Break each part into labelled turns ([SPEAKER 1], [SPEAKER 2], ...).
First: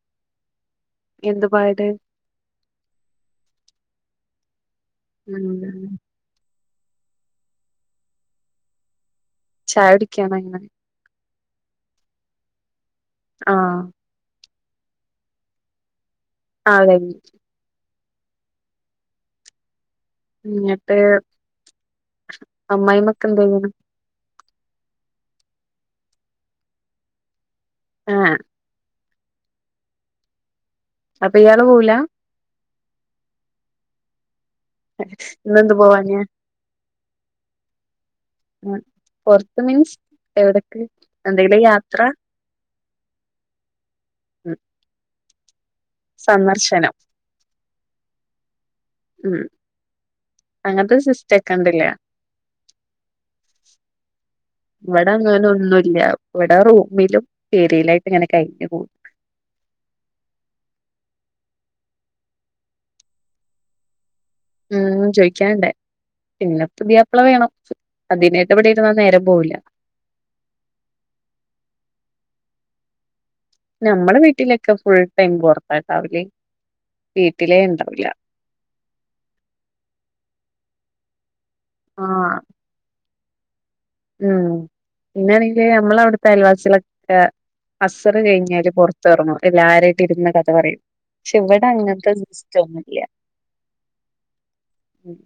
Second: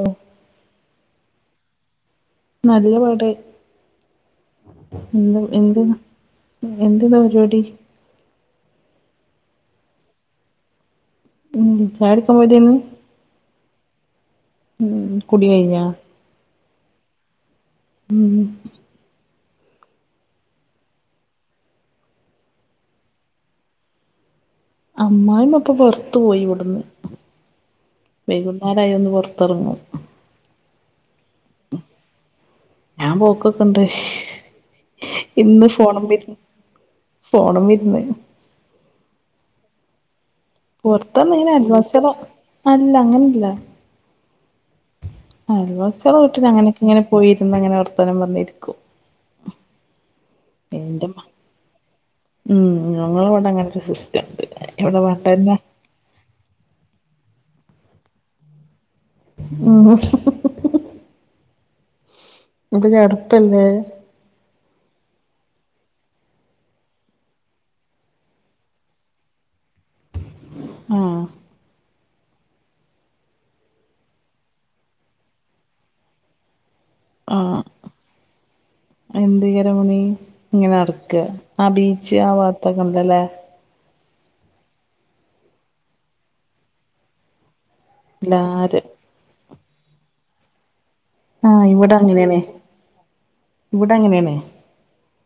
[SPEAKER 1] ഓ
[SPEAKER 2] എന്തു പറയണ്ട്
[SPEAKER 1] നല്ല പാട് എന്ത് എന്ത്.
[SPEAKER 2] ഉം
[SPEAKER 1] എന്തിയന് പരിപാടി...
[SPEAKER 2] ചായ കുടിക്കാൻ ആയിനോ അങ്ങനെ..
[SPEAKER 1] ഉം ചായ കുടിക്കാൻ പോയതായിരുന്നു
[SPEAKER 2] ആഹ്
[SPEAKER 1] ഉം കുടി.. കഴിഞ്ഞ..
[SPEAKER 2] ആഹ് കഴിഞ്ഞു
[SPEAKER 1] ഉം
[SPEAKER 2] എന്നിട്ട് അമ്മായിമ്മക്കെ എന്ത് ചെയ്യാണ്..
[SPEAKER 1] അമ്മായിമ്മ ഇപ്പൊ പുറത്തു പോയി ഇവിടുന്ന്
[SPEAKER 2] ആഹ്
[SPEAKER 1] വൈകുന്നേരം ആയാൽ ഒന്ന് പുറത്ത്. ഒന്ന് പുറത്തു ഇറങ്ങും
[SPEAKER 2] അപ്പൊ ഇയാള് പോവൂല..
[SPEAKER 1] ഞാൻ പോക്കൊക്കണ്ട്.. ഇന്ന്
[SPEAKER 2] ഇന്നെന്ത്
[SPEAKER 1] ഫോണിന്മൽ
[SPEAKER 2] പോവാഞ്ഞെ
[SPEAKER 1] ഇരുന്ന് ഫോണന്മൽ ഇരുന്ന്..
[SPEAKER 2] പുറത്ത് മീൻസ് എവിടെ.
[SPEAKER 1] പുറത്തു ഇങ്ങനെ അൽവസി കളെ അല്ല അങ്ങനെല്ല
[SPEAKER 2] ഉംഹ്
[SPEAKER 1] അയൽവാസികളുടെ വീട്ടിൽ അങ്ങനൊക്കെ ഇങ്ങനെ പോയിരുന്നങ്ങനെ വർത്തനംപറഞ്ഞു ഇരിക്കും പറഞ്ഞിരിക്കും
[SPEAKER 2] ഉം അങ്ങനത്തെ
[SPEAKER 1] എന്റെമ്മ
[SPEAKER 2] സിസ്റ്റ ഒക്കണ്ടില്ല
[SPEAKER 1] ഉം ഞങ്ങളെ ഇവിടെ അങ്ങന ഒരു സിസ്റ്റംണ്ട് ഇവിടെ വട്ടന്നോ
[SPEAKER 2] ഇല്ല ഇവിടെ റൂമിലും പേരിയിലായിട്ട് ഇങ്ങനെ കഴിഞ്ഞു.
[SPEAKER 1] ഉംഹ് അപ്പോ ചടപ്പല്ലേ
[SPEAKER 2] ഉം ചോയ്ക്കാണ്ടേ.. പിന്നെ പുതിയാപ്പ്ള വേണം അതിനു ഇവിടെയിരുന്ന നേരം പോവില്ല.
[SPEAKER 1] ആഹ്.
[SPEAKER 2] നമ്മളെ വീട്ടിലൊക്കെ ഫുൾ ടൈം പുറത്തായിട്ടാവില്ലേ വീട്ടിലേ ഉണ്ടാവില്ല...
[SPEAKER 1] എന്തായിക്കാരം പണി [inaudible] ഇങ്ങനെ നടക്കെ ആ ബീച്ച് ആ
[SPEAKER 2] ആഹ്
[SPEAKER 1] ഭാത്തൊക്കെ ഉണ്ടല്ലേ
[SPEAKER 2] ഉം പിന്നാണെങ്കിൽ നമ്മള ഉം അവിടുത്തെ അയൽവാസികളൊക്കെ അസറ് കഴിഞ്ഞാല്
[SPEAKER 1] എല്ലാരും
[SPEAKER 2] പുറത്ത് പുറത്ത് ഇറങ്ങും എല്ലാരായിട്ട് ഇരുന്നു കഥ പറയും പക്ഷെ
[SPEAKER 1] ആഹ്
[SPEAKER 2] ഇവിടെ അങ്ങനത്തെ
[SPEAKER 1] അങ്ങനെയാണ്
[SPEAKER 2] സിസ്റ്റന്നൂല്യ..
[SPEAKER 1] ഇവിടെ അങ്ങനെയാണ്
[SPEAKER 2] ഉം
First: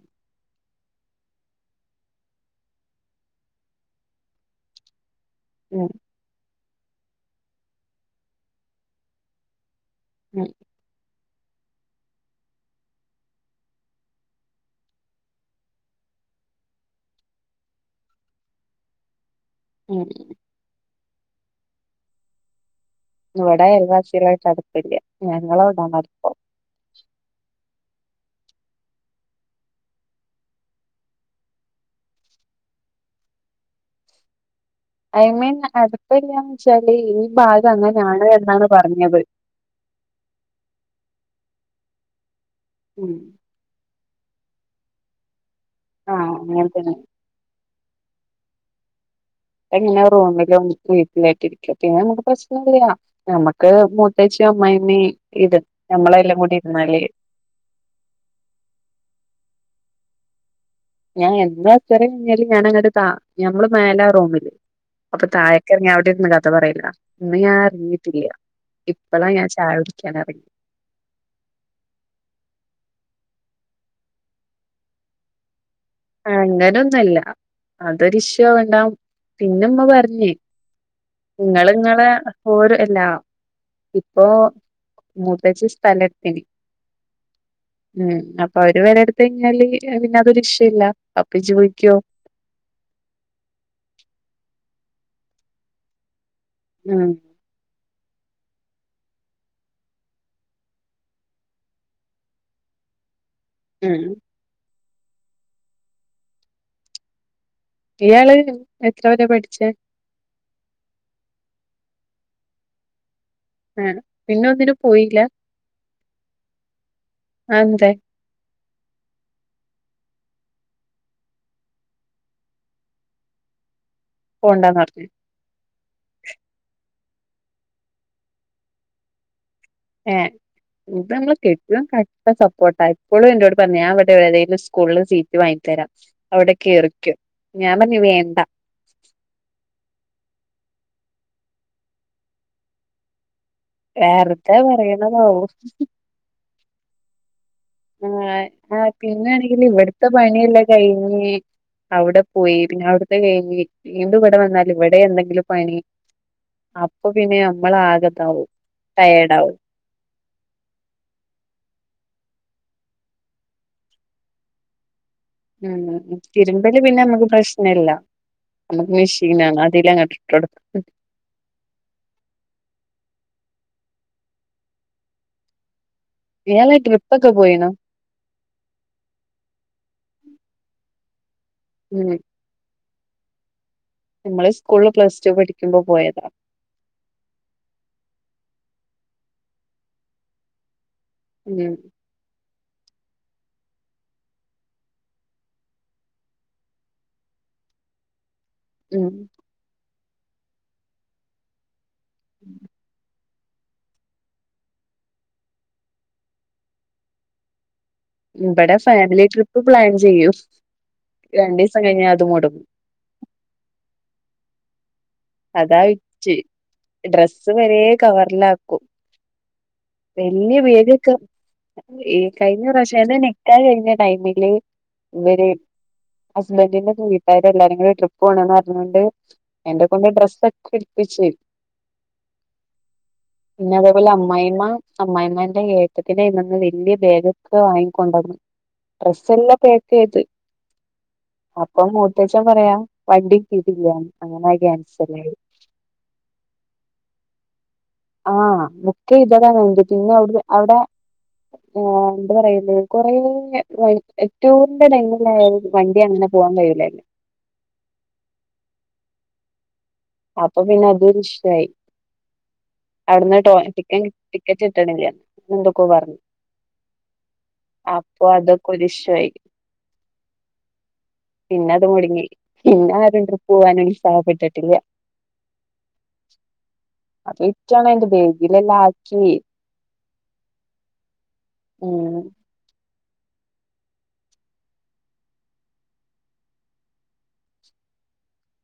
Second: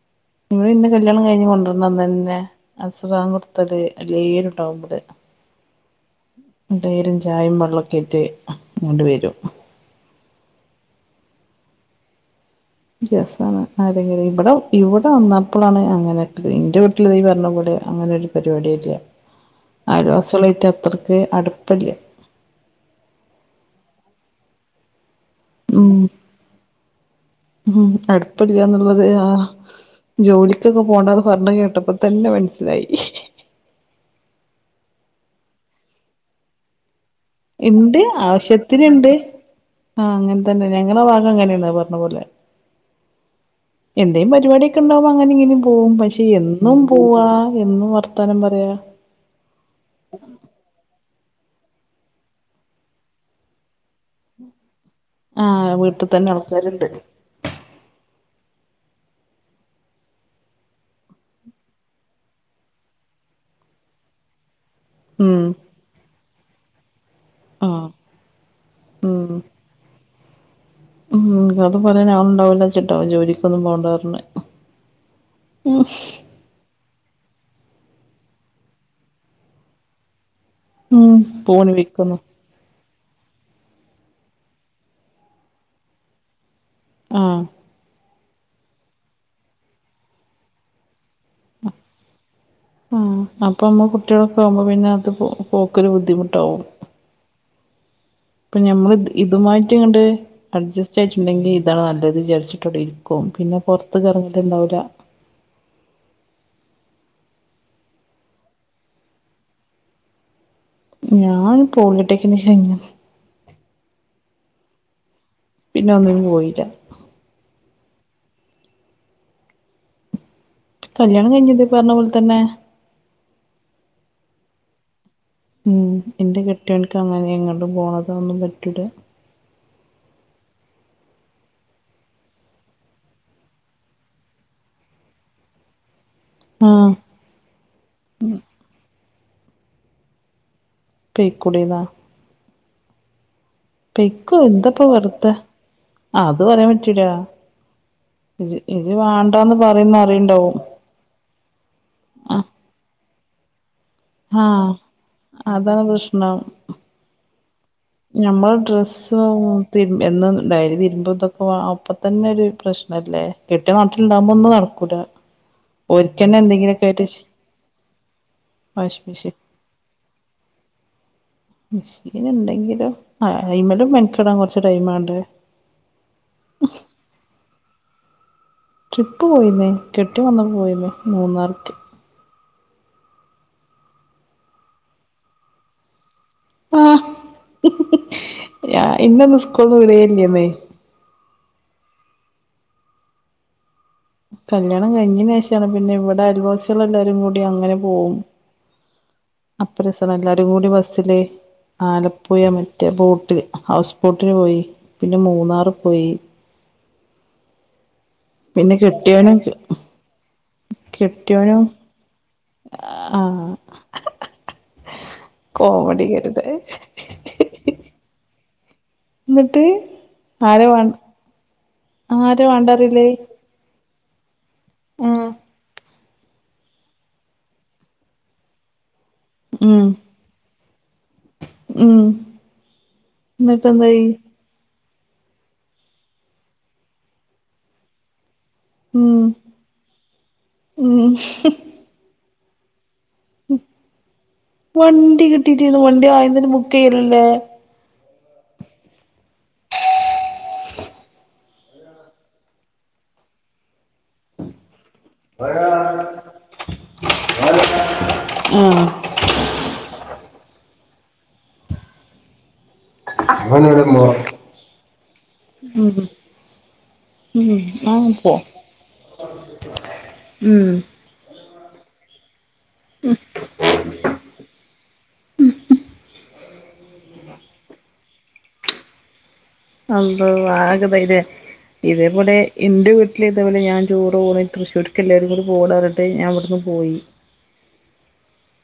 [SPEAKER 1] ഇവിടെ എന്നെ കല്യാണം കയിഞ്ഞ് കൊണ്ടുവരുന്ന അന്ന് തന്നെ അസർ ബാങ്ക് കൊടുത്തൽ എല്ലാവരുണ്ടാവുമ്പത്..
[SPEAKER 2] ഉം
[SPEAKER 1] എല്ലാരും ചായയും വെള്ളവും മൊക്കെ ആയിട്ട് ഇങ്ങട്ട് വരും.
[SPEAKER 2] ഉം
[SPEAKER 1] യസണ് ആരെങ്കിലും ഇവിടെ ഇവിടെ വന്നപ്പോളാണ് അങ്ങനെൊ എന്റെ വീട്ടിൽ ഇയ്യ് പറഞ്ഞപോലെ അങ്ങനെ ഒരു പരിപാടിയെ ഇല്ല്യ
[SPEAKER 2] [inaudible]
[SPEAKER 1] അയൽവാസികളുമായി അത്രയ്ക്ക് അടുപ്പമില്ല
[SPEAKER 2] ഇവിടെ അ യൽവാശികളായിട്ട് അടുപ്പില്ല ഞങ്ങളവിടാണ്
[SPEAKER 1] ഉം
[SPEAKER 2] അടുപ്പം..
[SPEAKER 1] ഉം അടുപ്പം ഇല്ല എന്നുള്ളത് ആഹ് ജോലിക്കൊന്നും പോകണ്ട എന്ന് പറഞ്ഞു കേട്ടപ്പോ തന്നെ മനസ്സിലായി
[SPEAKER 2] ഐ മീൻ അടുപ്പം ഇല്ല്യന്നു വച്ചാല് ഈ ഭാഗം
[SPEAKER 1] ഇണ്ട്
[SPEAKER 2] അങ്ങനെയാണ് എന്നാണ് പറഞ്ഞത്..
[SPEAKER 1] ആഹ് അങ്ങന തന്ന ഞങ്ങളാ ഭാഗം അങ്ങനെയാ പറഞ്ഞ പോലെ
[SPEAKER 2] ഉം
[SPEAKER 1] എന്തേലും പരിപാടിയൊക്കെ ഉണ്ടാവുമ്പോൾ അങ്ങനെങ്കിലും പോകും പക്ഷെ
[SPEAKER 2] ആഹ് അങ്ങനെ
[SPEAKER 1] എന്നും
[SPEAKER 2] തന്നെ
[SPEAKER 1] പോവാ എന്നും വർത്താനം പറയാ
[SPEAKER 2] അ ങ്ങനെ റൂമിൽ വീട്ടിലായിട്ടിരിക്കുക പിന്നെ നമുക്ക് പ്രശ്നല്ല നമ്മുക്ക് പ്രതേകിച്ചു അമ്മയിമ്മ
[SPEAKER 1] ആ
[SPEAKER 2] ഇത്
[SPEAKER 1] വീട്ടിൽ തന്നെ
[SPEAKER 2] നമ്മളെല്ലാം കൂടി
[SPEAKER 1] ആൾക്കാരുണ്ട്
[SPEAKER 2] ഇരുന്നാല് ഞാൻ എന്താച്ചറ കഴിഞ്ഞാല് ഞൻങ്ങട്ടട് ത ഞമ്മള് മേലാ റൂമില് അപ്പൊ
[SPEAKER 1] ഉം
[SPEAKER 2] തഴെ റങ്ങൻ അവിടെ ഇന്ന ഇല്ലാത്ത പറയില്ല ഇന്ന് ഞാൻ
[SPEAKER 1] ആ
[SPEAKER 2] ഇറിങ്ങിട്ടില്ല ഇപ്പഴാ
[SPEAKER 1] ഉം
[SPEAKER 2] ഞാൻ ചായ കുടിക്കാൻ ഇറങ്ങി.
[SPEAKER 1] ഉം കഥ പറയാൻ ആള ഉണ്ടാവില്ല ചിട്ടാവും ജോലിക്കൊന്നും പോണ്ടാ റഞ്ഞ ഉം
[SPEAKER 2] അങ്ങനൊന്നല്ല അതൊരിഷ ഉണ്ടാവും. പിന്നെമ്മ പറഞ്ഞേ
[SPEAKER 1] ഉം പോണ്
[SPEAKER 2] ഇങ്ങള് ഇങ്ങളെ
[SPEAKER 1] വിളിക്കുന്നു
[SPEAKER 2] ഓര അല്ലാ ഇപ്പോ മുതച്ച സ്ഥലത്തിന്
[SPEAKER 1] ഉം
[SPEAKER 2] ഉം അപ്പൊ അവര് വരെ എടുത്ത കഴിഞ്ഞാല് പിന്ന അതൊ ഇശ്ശുയില്ല അപ്പി ചോദിക്കോ
[SPEAKER 1] ആഹ് അപ്പ നമ്മ കുട്ടികളൊക്കെ ആവുമ്പോ പിന്നെ അത് ഓക്കൊരു ബുദ്ധിമുട്ടാവും
[SPEAKER 2] ഉം
[SPEAKER 1] ഇപ്പൊ ഞമ്മൾ ഇതുമായിട്ട് ഇങ്ങട്ട് അഡ്ജസ്റ്റ് ആയിട്ടുണ്ടെങ്കിൽ ഇതാണ് നല്ലത് വിച്ചാരിച്ചിട്ടോടെ ഇരിക്കും പിന്നെ പുറത്ത്
[SPEAKER 2] ഉം
[SPEAKER 1] ക ഇറങ്ങലുണ്ടാവില്ല.
[SPEAKER 2] ഇയാള് എത്ര വരെ പഠിച്ചേ
[SPEAKER 1] ഞാൻ പോളിട്ടേക് കഴിഞ്ഞ
[SPEAKER 2] ആഹ് പിന്നെ ഒന്നിനു പോയില്ല.
[SPEAKER 1] പിന്നെ ഒന്നിനും പോയില്ല
[SPEAKER 2] അഅ്ന്തെ
[SPEAKER 1] കല്യാണം കഴിഞ്ഞത് പറഞ്ഞ പോലെ തന്നെ
[SPEAKER 2] പോണ്ടാന്ന്റ ഞ്ഞ്
[SPEAKER 1] ളംഎന്റെ കെട്ടിയണക്ക് അങ്ങനെ എങ്ങോട്ടും പോണത ഒന്നും പറ്റൂല
[SPEAKER 2] ഏഹ് ഇത് നമ്മളെ കെട്ടിയോൻ കട്ട സപ്പോർട്ടാ ഇപ്പോഴും എന്നോട് പറഞ്ഞ ഞൻ അവിടെ വെളേല് സ്കൂളിൽ സീറ്റ് വാങ്ങി തരാം. അവിട
[SPEAKER 1] ആഹ്
[SPEAKER 2] കയറിക്കൊ ഞാൻ പറഞ്ഞു വേണ്ട
[SPEAKER 1] പൈ കൂടെയിരുന്നോ പെയക്കോ
[SPEAKER 2] വെറുതെ
[SPEAKER 1] എന്തപ്പ വെറുത്ത
[SPEAKER 2] പറയണതാവും
[SPEAKER 1] അത് പറയാൻ പറ്റൂല. ഇജ്
[SPEAKER 2] ആഹ് ആ്
[SPEAKER 1] ഇജ് വാണ്ടാന്ന്
[SPEAKER 2] പിന്നൊണെങ്കിൽ
[SPEAKER 1] പറയുംന്ന്
[SPEAKER 2] ഇവിടത്തെ
[SPEAKER 1] അറിയ്ണ്ടാവും
[SPEAKER 2] പണിയല്ല കഴിഞ്ഞ് അവിടെ
[SPEAKER 1] ആഹ്
[SPEAKER 2] പോയി പിന്നെ അവിടുത്തെ കഴിഞ്ഞ് ഇവിടെ വന്നാല
[SPEAKER 1] ആഹ്
[SPEAKER 2] ഇവിടെ എന്തെങ്കിലും പണി
[SPEAKER 1] അതാണ് പ്രശ്നം
[SPEAKER 2] അപ്പൊ പിന്നെ നമ്മള ആഗത ആകവും ടയേർഡ ആകും.
[SPEAKER 1] തിരുമ്പി ഡയലി തതിരുമ്പോൾ ഇതൊക്കെ അപ്പം തന്നെ ഒരു പ്രശ്നമല്ലേ കെട്ട നാട്ടിലുണ്ടാവുമ്പോൾ ഒന്ന് നടക്കു ലാ നടക്കു ലാ
[SPEAKER 2] ഉം തിരുമ്പല് പിന്നെ നമുക്ക് പ്രശ്നമല്ല നമുക്ക്
[SPEAKER 1] വാഷിംഗ് മെഷീൻ
[SPEAKER 2] മെഷീന ആണ് അതിലങ്ങട്ടിട്ട് കൊടുക്ക
[SPEAKER 1] മെഷീൻ ഉണ്ടെങ്കിലും അയ്മല് മെനക്കടാൻ കൊറച്ച ടൈം വേണ്ടേ
[SPEAKER 2] ഏതേം ട്രിപ്പ് ഒക്കെ പോയിനോ
[SPEAKER 1] ട്രിപ്പ് പോയിന്നേ കെട്ടിയോൻ വന്നിട്ട് പോയിന്നേ മൂന്നാർക്ക്
[SPEAKER 2] ഉം നമ്മള് സ്കൂളിൽ പ്ലസ് ടു പഠിക്കുമ്പോ പോയതാ.
[SPEAKER 1] ആഹ് ഇന്നൊന്ന് സ്കൂന്ന് വിടുല്ലമ്മേ
[SPEAKER 2] ഉം
[SPEAKER 1] കല്യാണം കഴിഞ്ഞന് ശേഷാണ് പിന്നെ ഇവിടെ അയിവാസികൾ എല്ലാരും കൂടി അങ്ങനെ പോവും.
[SPEAKER 2] ഉം
[SPEAKER 1] അപ്പേ സാറ എല്ലാരും കൂടി ബസ്സില് ആലപ്പുഴ മറ്റേ ബോട്ടില് ഹൗസ് ഊട്ടി പോയി പിന്നെ മൂന്നാർ പോയി. പിന്നെ
[SPEAKER 2] ഇവിടെ ഫാമിലി
[SPEAKER 1] കെട്ടിയോനും
[SPEAKER 2] ട്രിപ്പ് പ്ലാൻ ചെയ്യും. രണ്ടു
[SPEAKER 1] കെട്ടിയോനും
[SPEAKER 2] ദിവസം കഴിഞ്ഞാ അത് മുടങ്ങും.
[SPEAKER 1] ആഹ്
[SPEAKER 2] അതാ
[SPEAKER 1] കോമഡി
[SPEAKER 2] വിറ്റ്
[SPEAKER 1] കരുത്
[SPEAKER 2] ഡ്രസ്സ് വരെ കവറില് ആക്കും.
[SPEAKER 1] എന്നിട്ട്
[SPEAKER 2] വലിയ
[SPEAKER 1] ആരെ വേ
[SPEAKER 2] വേദിയൊക്കെ ഈ
[SPEAKER 1] ആരെ
[SPEAKER 2] കഴിഞ്ഞ പ്രാവശ്യം
[SPEAKER 1] വേണ്ടാറില്ലേ
[SPEAKER 2] അതന്നെ നികാഹ് കഴിഞ്ഞ ടൈമില്
[SPEAKER 1] ആഹ്
[SPEAKER 2] ഇവര് ഹസ്ബൻഡറിന്റെ വീട്ടാര് എല്ലാരും ട്രിപ്പ് പോകണംന്ന് പറഞ്ഞുക്കാണ്ട്
[SPEAKER 1] ഉം
[SPEAKER 2] പുതെ ഡ്രസ് ഒക്കെ ഇടപ്പിച്
[SPEAKER 1] ഉം എന്നിട്ട്
[SPEAKER 2] പിന്നെ
[SPEAKER 1] എന്തായി
[SPEAKER 2] അതേപോലെ അമ്മായിമ്മ അമ്മായിമ്മന്റെ ഏട്ടത്തിന്റെ കയ്മെന്ന് വല്യ ബാഗൊക്കെ വാങ്ങിക്കൊണ്ടന്ന്
[SPEAKER 1] ഉം
[SPEAKER 2] ഡ്രെസ്സെല്ലാം പാക്കയ്ത്
[SPEAKER 1] ഉം
[SPEAKER 2] അപ്പം മൂത്തേച്ചൻ പറയാ വണ്ടി കേറ്റില്ല അങ്ങനെ ക്യാൻസ്
[SPEAKER 1] കിട്ടീട്ടന്ന് വണ്ടി ആദ്യം തന്നെ ബു ക്കയല്ലേ
[SPEAKER 2] ആ ബുക്കയ്തതാണ് വണ്ടി പിന്നെ അവടെന്ന് അവ്ടെ ആ എന്ത പറയല് കൊറെേ ഏറ്റവും [unintelligible] [unintelligible] വണ്ടി അങ്ങനെ പോവാൻ കഴൂലല്ലേ
[SPEAKER 1] ആ
[SPEAKER 2] അപ്പൊ പിന്നെ അതു ഒര് ഇഷ്യൂ ആയി ടിക്കറ്റ് കീട്ടണില്ല എന്തൊക്കെ
[SPEAKER 1] ഉം
[SPEAKER 2] പറഞ്ഞു
[SPEAKER 1] ഉം ആഹ്
[SPEAKER 2] അപ്പൊ
[SPEAKER 1] പോ
[SPEAKER 2] അതൊക്കെ ഒരു ഇശുവായി
[SPEAKER 1] ഉം
[SPEAKER 2] പിന്നെ അത് മൊടങ്ങി പിന്നെ ആരും [unintelligible] പോവാനും ഉത്സാഹപ്പെട്ടിട്ടില്ല അപ്പൊ ഇ [unintelligible] ബേഗിലെല്ലാം ആക്കി
[SPEAKER 1] അമ്പോ ആകെ ഇതായിലെ
[SPEAKER 2] ഉം
[SPEAKER 1] ഇതേപോലെ ഇന്റെ വീട്ടില് ഇതുപോലെ ഞാൻ ടൂർ പോണ തൃശൂർക്ക് എല്ലാരും പോണെ ടകണ്ടിട്ട് ഞൻവിടുന്ന് പോയി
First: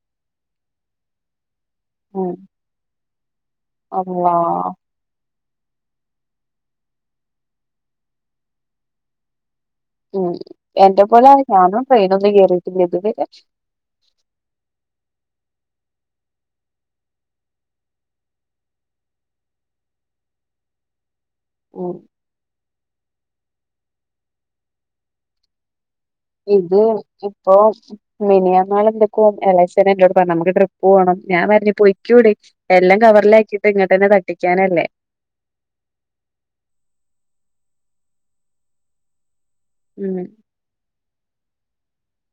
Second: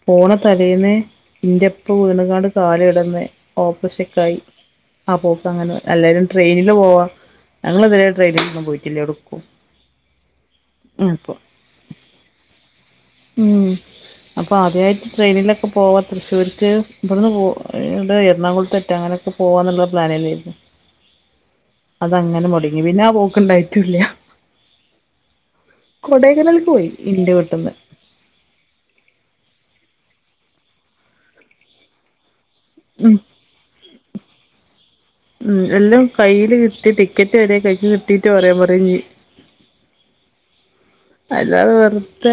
[SPEAKER 1] പോണ തലേന്ന് ഇന്റെ ഇപ്പ
[SPEAKER 2] ഉം
[SPEAKER 1] വീണുകാണ്ട് കാലെ ടന്ന് ഓപ്പറഷ
[SPEAKER 2] അള്ളാ
[SPEAKER 1] കായി ആ പോക്ക് അങ്ങനെ എല്ലാരും ട്രെയിനില് പോവാം ഞങ്ങളെതിരെ ട്രെയിനിൽന്നും പോയിട്ടില്ലേ എടുക്കും
[SPEAKER 2] ഉം എന്റെ പോലെ ഞാനും ട്രെയിനന്നും കേറിയിട്ടില്ല ഇത് വരെ
[SPEAKER 1] ഉം അപ്പോ ആദ്യായിട്ട് ട്രെയിനിലൊക്കെ പോവാ തൃശ്ശൂരിക്ക് ഇവിടുന്ന് പോ ഇടെ എറണാകുളത്തറ്റ അങ്ങനെക്കെ പോവാന്നുള്ള പ്ലാനിലെന്നു
[SPEAKER 2] ഉം
[SPEAKER 1] അ അങ്ങനെ മുടങ്ങി പിന്നെ ആ പോക്കണ്ടായിട്ടൂല്ല കൊടേക്കനൽ പോയി ഇന്റെ വീട്ട്ന്ന്
[SPEAKER 2] മിനിയാമാള് [unintelligible] എളച്ചന് എന്റെോട് പറഞ് നമുക്ക് ട്രിപ്പ് പോണം ഞാൻ പറഞ് പോയിക്കൂടെ എല്ലാം
[SPEAKER 1] ഉം
[SPEAKER 2] കവറിലാക്കിയിട്ട് ഇങ്ങട്ട്ന്നെ തട്ടിക്കാനല്ലേ
[SPEAKER 1] ഉം എല്ലാം കയ്യില് കിട്ടി ടിക്കറ്റ് വരെ കൈയ് കിട്ടീട്ട് പറയാൻ പറി ഞ്
[SPEAKER 2] ഉം
[SPEAKER 1] അല്ലാതെ വെറുത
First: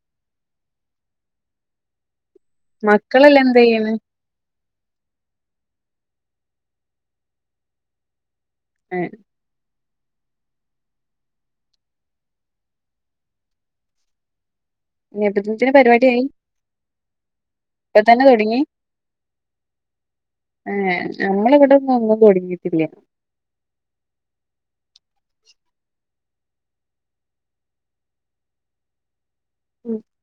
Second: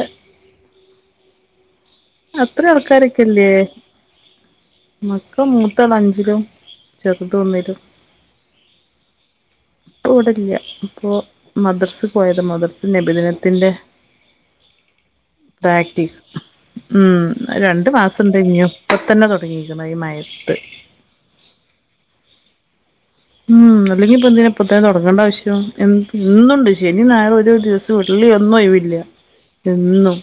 [SPEAKER 1] അത്ര
[SPEAKER 2] മക്കളെല്ലാം
[SPEAKER 1] ആൾക്കാരൊക്കില്ലേ
[SPEAKER 2] എന്ത് ചെയ്യണ്
[SPEAKER 1] മക്ക മൂതാള് അഞ്ചിലും ചെറുത് ഒന്നിലും
[SPEAKER 2] എ
[SPEAKER 1] ഇപ്പോ ഇവിടെല്ല അപ്പോ മദ്രസ് പോയത മദ്രസി നബിദിനത്തിൻ്റെ
[SPEAKER 2] നേപ്പത്തിന്
[SPEAKER 1] പ്രാക്ടീസ്
[SPEAKER 2] പരിപാടിയായി
[SPEAKER 1] ഉം രണ്ട്
[SPEAKER 2] ഇപ്പ തന്നെ
[SPEAKER 1] മാസം ണ്ട്
[SPEAKER 2] തുടങ്ങി
[SPEAKER 1] ഞ്ഞും ഇപ്പംത്തന്നെ തുടങ്ങീക്കണ് ഈ മയത്ത്
[SPEAKER 2] നമ്മള ഇവിടെ ഒന്നും ഒന്നും തുടങ്ങിയിട്ടില്ല
[SPEAKER 1] ഉം അല്ലെങ്കിൽ ഇപ്പൊ എന്തിന ഇപ്പത്തന്നെ തുടങ്ങേണ്ട ആവശ്യം എന്ത് എന്നണ്ട് ശനി ഞായറും ഒരു ദിവസം ചുരുളി ഒന്നും ഒഴിവ് ഇല്ല
[SPEAKER 2] ഉം
[SPEAKER 1] എന്നും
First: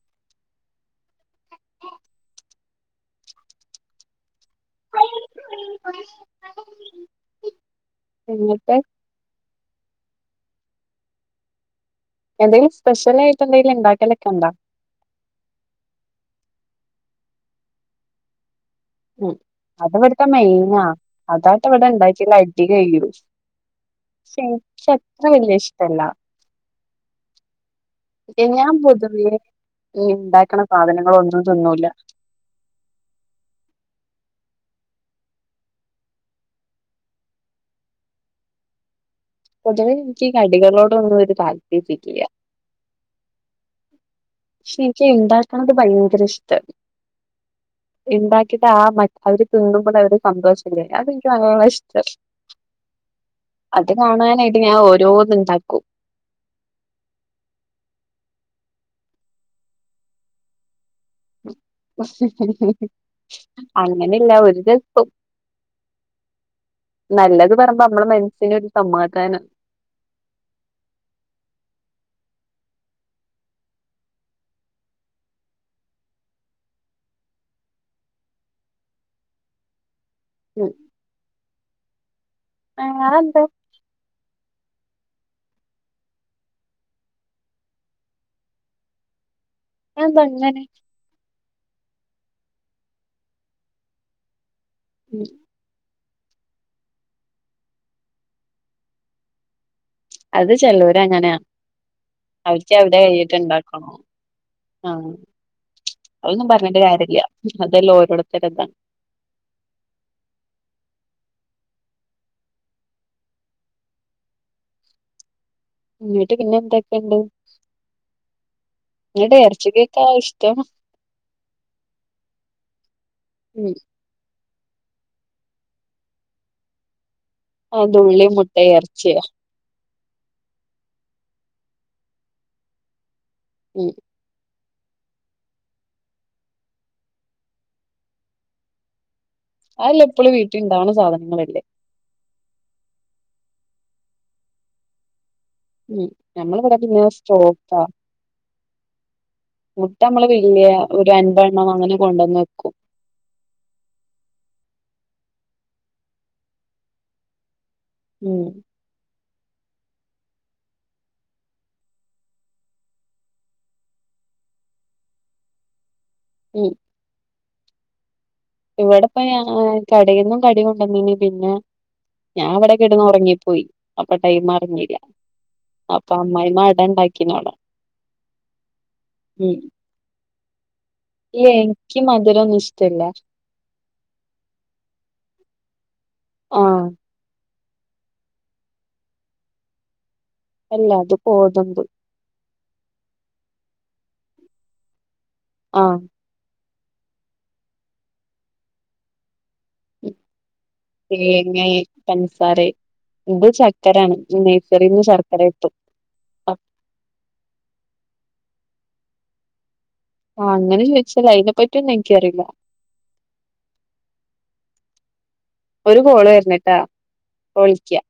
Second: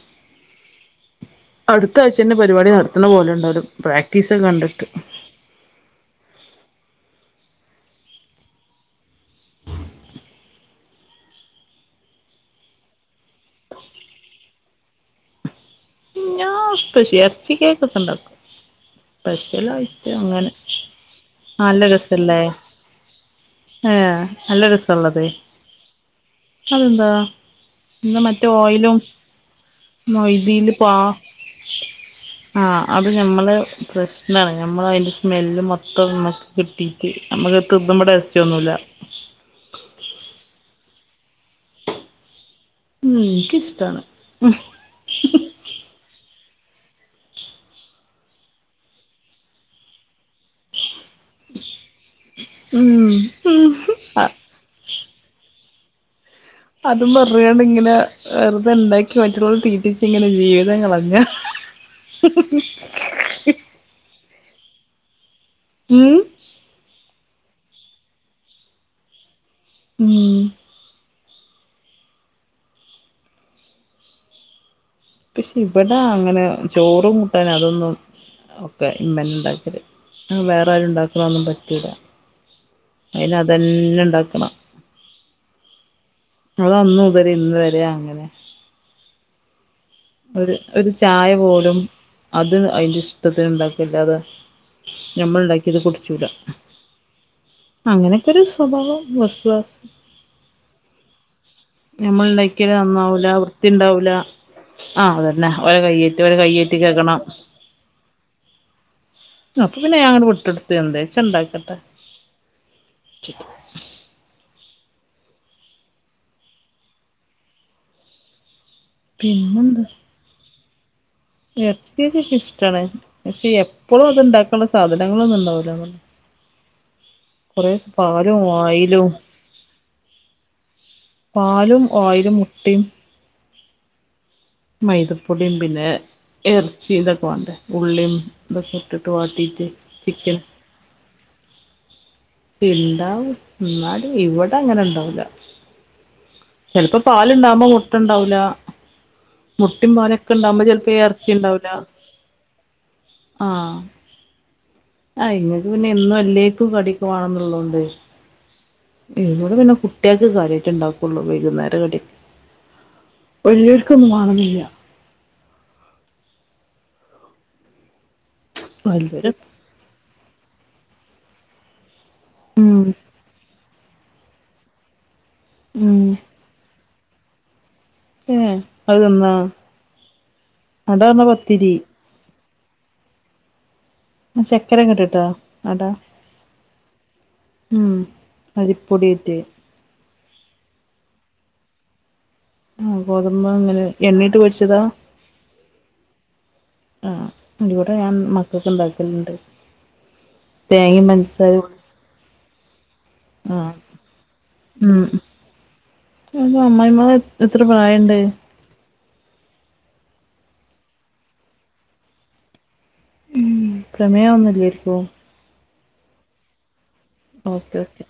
[SPEAKER 1] അടുത്ത ആഴച്ചന്റെ പരിപാടി നടത്തണ പോലെ ഉണ്ടാവാലും പ്രാക്ടീസ് ഒക്കെ കണ്ടിട്ട്
[SPEAKER 2] എന്നിട്ട് എന്തേങ്കിലും സ്പെഷ്യൽ ആയിട്ട് എന്തെങ്കിലും ഉണ്ടാക്കലൊക്കെ ഉണ്ടോ
[SPEAKER 1] ഞാ സ്പ ശി ഇറച്ചി കേക്കൊക്കെ ഉണ്ടാക്കും
[SPEAKER 2] ഉം
[SPEAKER 1] സ്പെഷ്യൽ
[SPEAKER 2] അത്
[SPEAKER 1] ആയിട്ട്
[SPEAKER 2] ഇവിടുത്തെ
[SPEAKER 1] അങ്ങനെ
[SPEAKER 2] മെയിനാ അതാട്ട്
[SPEAKER 1] നല്ല
[SPEAKER 2] ഇവിടെ ഉണ്ടാക്കിയാൽ
[SPEAKER 1] രസല്ലേ
[SPEAKER 2] അടി കഴിയും
[SPEAKER 1] ഏ
[SPEAKER 2] പക്ഷെ
[SPEAKER 1] നല്ല
[SPEAKER 2] എനിക്ക്
[SPEAKER 1] രസള്ളത്
[SPEAKER 2] അത്ര വല്യ ഇഷ്ടല്ല
[SPEAKER 1] അതെന്താ എന്താ മറ്റേ
[SPEAKER 2] ഞാൻ
[SPEAKER 1] ഓയിലും
[SPEAKER 2] പൊതുവേ ഇണ്ടാക്ക്ണ
[SPEAKER 1] മൈദയിൽ പാ
[SPEAKER 2] സാധനങ്ങളൊന്നും തിന്നൂല.
[SPEAKER 1] ആഹ് അത് ഞമ്മള് പ്രശ്നാന് ഞമ്മൾ അതിന്റെ സ്മെല്ല് മൊത്തം കിട്ടീട്ട് നമ്മളത്ത് [unintelligible] മ്പോൾ ടേസ്റ്ററ്റ് തോന്നുല.
[SPEAKER 2] പൊതുവേ ഇൻക്കി കടികളോടൊന്നൊരു താൽപ്പര്യല്ല.
[SPEAKER 1] ഉം ഇൻക്കിഷ്ടാണ് ഉം
[SPEAKER 2] ഇൻക്കി ഇണ്ടാക്കണത് ഭയങ്കര ഇഷ്ടാ. ഇണ്ടാക്കിട്ടാ ആ മ അവര് തിന്നുമ്പോളൊരു സന്തോഷല്ലേ അത് ഇഷ്ടം
[SPEAKER 1] ഉം
[SPEAKER 2] അത്
[SPEAKER 1] ആഹ്
[SPEAKER 2] കാണാനായിട്ട് ഞാൻ ഓരോന്ന് ഇണ്ടാക്കും.
[SPEAKER 1] അതും പറഞ്ഞാണ്ട് ഇങ്ങനെ വെറുതെണ്ടാക്കി മറ്റുള്ളവർ തീറ്റിച്ച്ങ്ങനെ ജീവിതം കളഞ്ഞ
[SPEAKER 2] അങ്ങനെല്ല ഒരു ദിവസം.
[SPEAKER 1] ഉം
[SPEAKER 2] നല്ലത് പറമ്പ നമ്മളെ മന്സ്സ്ന് ഒരു സമാധാനം.
[SPEAKER 1] മ് പക്ഷെ ഇവിടെ അങ്ങനെ ചോറും കൂട്ടാൻ അതൊന്നും ഒക്കെ ഇമ്മന്നണ്ടാക്കൽ. വേറെ
[SPEAKER 2] ഉം
[SPEAKER 1] ആരും ഇണ്ടാക്ക്ണ ഒന്നും പറ്റൂല അയിന്
[SPEAKER 2] അതെന്താ
[SPEAKER 1] അതന്നെ ഇണ്ടാക്കണം. അതന്ന് ഉപരി ഇന്ന് വരെ അങ്ങനെ.
[SPEAKER 2] അതെന്താ
[SPEAKER 1] ഒരു
[SPEAKER 2] അങ്ങനെ
[SPEAKER 1] ഒരു ചായ പോലും അത് അയിന്റെ ഇഷ്ടത്തിന്ണ്ടാക്കല്ലാതെ
[SPEAKER 2] ഉം
[SPEAKER 1] ഞമ്മൾണ്ടാ ഇത് കുട്ച്ചൂല അങ്ങനെക്കെ ഒരു സ്വഭാവം വസ്വാസ്
[SPEAKER 2] അത് ചെലോര് അങ്ങനെയാ
[SPEAKER 1] നമ്മൾ ഇണ്ട്യാക്കല്
[SPEAKER 2] അവർക്ക് അവരുടെ
[SPEAKER 1] നന്നാവൂല
[SPEAKER 2] കൈയിട്ട് ഉണ്ടാക്കണം
[SPEAKER 1] വൃത്തിണ്ടാവൂല ആഹ് അതന്നെ ഓലേ കയ്യേറ്റി ഒരു കയ്യേറ്റി കേൾക്കണം.
[SPEAKER 2] അതെല്ലോ ഓരുത്തരതാണ്
[SPEAKER 1] അപ്പൊ പിന്നെ ഞാൻ വിട്ടെടുത്ത് എന്താച്ചണ്ടാക്കട്ടെ.
[SPEAKER 2] ഇങ്ങട്ട് പിന്നെ എന്തൊക്കെണ്ട്. എടെ എർച്ചികേക്കാ ഇഷ്ടം
[SPEAKER 1] എർച്ചികേക്കെ ഇഷ്ടാണ് പക്ഷെ
[SPEAKER 2] ഉം
[SPEAKER 1] എപ്പളും അത്ണ്ടാക്കുള്ള സാധനങ്ങളൊന്നും ഉണ്ടാവുല. കൊറെ
[SPEAKER 2] അത് ഉള്ളി
[SPEAKER 1] പാലും
[SPEAKER 2] മുട്ട
[SPEAKER 1] വായിലും
[SPEAKER 2] ഇറച്ചിയാ
[SPEAKER 1] പാലും, ഓയിലും, മുട്ടിം
[SPEAKER 2] [inaudible]
[SPEAKER 1] മൈദപ്പൊടിം പിന്നെ എർച്ചി ഇതൊക്കെ വാണ്ടേ ഉള്ളിം ഇതൊക്കെ ഇട്ട്ട്ട് വാട്ടി
[SPEAKER 2] അല്ല എപ്പളും വീട്ടിണ്ടാവുന്ന സാധനങ്ങളല്ലേ?
[SPEAKER 1] ഇണ്ടാവും ഇന്നാലും ഇവടെ അങ്ങനെണ്ടാവുല.
[SPEAKER 2] മം നമ്മള ഇവടെ പിന്നെ സ്റ്റോക്കാ
[SPEAKER 1] ഉണ്ടാവുല. മുട്ടിം,
[SPEAKER 2] മുട്ട നമ്മള്
[SPEAKER 1] പാലൊക്കെ ഇണ്ടാവുമ്പോ
[SPEAKER 2] വല്യ
[SPEAKER 1] ചെല്പ്പോ
[SPEAKER 2] ഒരു
[SPEAKER 1] എർച്ചി
[SPEAKER 2] അൻപെണ്ണം
[SPEAKER 1] ഇണ്ടാവൂല
[SPEAKER 2] അങ്ങനെ കൊണ്ടന്ന് വെക്കും
[SPEAKER 1] ആഹ്. ആ ഇങ്ങക്ക് പിന്നെ എന്നും എല്ലേക്കും കടിക്കുവാണെന്ന്ള്ളോണ്ട്.
[SPEAKER 2] ഉം
[SPEAKER 1] ഇവടെ പിന്നെ കുട്ട്യൾക്ക് കാര്യായിട്ട് ഇണ്ടാക്കുള്ളൂ വൈകുന്നേരം കടി ഒര്ക്കൊന്നും മാണന്നില്ല.
[SPEAKER 2] ഉം ഇവടെ പോ
[SPEAKER 1] വല്ല്യോര്
[SPEAKER 2] ഞാ [unintelligible] കടേന്നും കടി കൊണ്ടന്നിനി പിന്നെ ഞാൻ ഇവടെ
[SPEAKER 1] ഉം
[SPEAKER 2] കെടന്ന് ഒർങ്ങിപ്പോയി. അപ്പൊ ടൈം അറിഞ്ഞില്ല
[SPEAKER 1] ഉം
[SPEAKER 2] അപ്പൊ അമ്മായി മാടെണ്ടാക്കിന്നോളാം.
[SPEAKER 1] ഏ അ [unintelligible]
[SPEAKER 2] എ ഇൻക്കി മധുര ഒന്നും ഇഷ്ടല്ല.
[SPEAKER 1] ചക്കര ഇങ്ങൻട്ടട്ടാ അടാ
[SPEAKER 2] ആഹ്
[SPEAKER 1] മ്മ് അരിപ്പൊടിറ്റേ
[SPEAKER 2] അല്ലാ അത് ഗോതമ്പ്.
[SPEAKER 1] ആ ഗോതമ്പ് അങ്ങനെ എണ്ണേട്ട് പൊര്ച്ചതാ?
[SPEAKER 2] ആഹ്
[SPEAKER 1] ആഹ് ഇവടെ ഞാൻ മക്കൾക്ക് ഇണ്ടാക്കല്ണ്ട്.
[SPEAKER 2] തേങ്ങേ പഞ്ചസാരെ ഇത്
[SPEAKER 1] ആഹ്
[SPEAKER 2] ചക്കരയാണ് നഴ്സറിൽന്ന് ശർക്കര കിട്ടും
[SPEAKER 1] അപ്പൊ അമ്മായിമ്മക്ക് എത്ര പ്രായണ്ട്
[SPEAKER 2] ആഹ് അങ്ങനെ ചോദിച്ചാ അതിനെപ്പറ്റി ഒന്നും എനിക്കറിയില്ല
[SPEAKER 1] ഉം പ്രമേഹം ഒന്നുല്ലായിരിക്കോ
[SPEAKER 2] ഒരു കോള് വരുനിട്ടാ
[SPEAKER 1] ഓക്കെ ഓക്കെ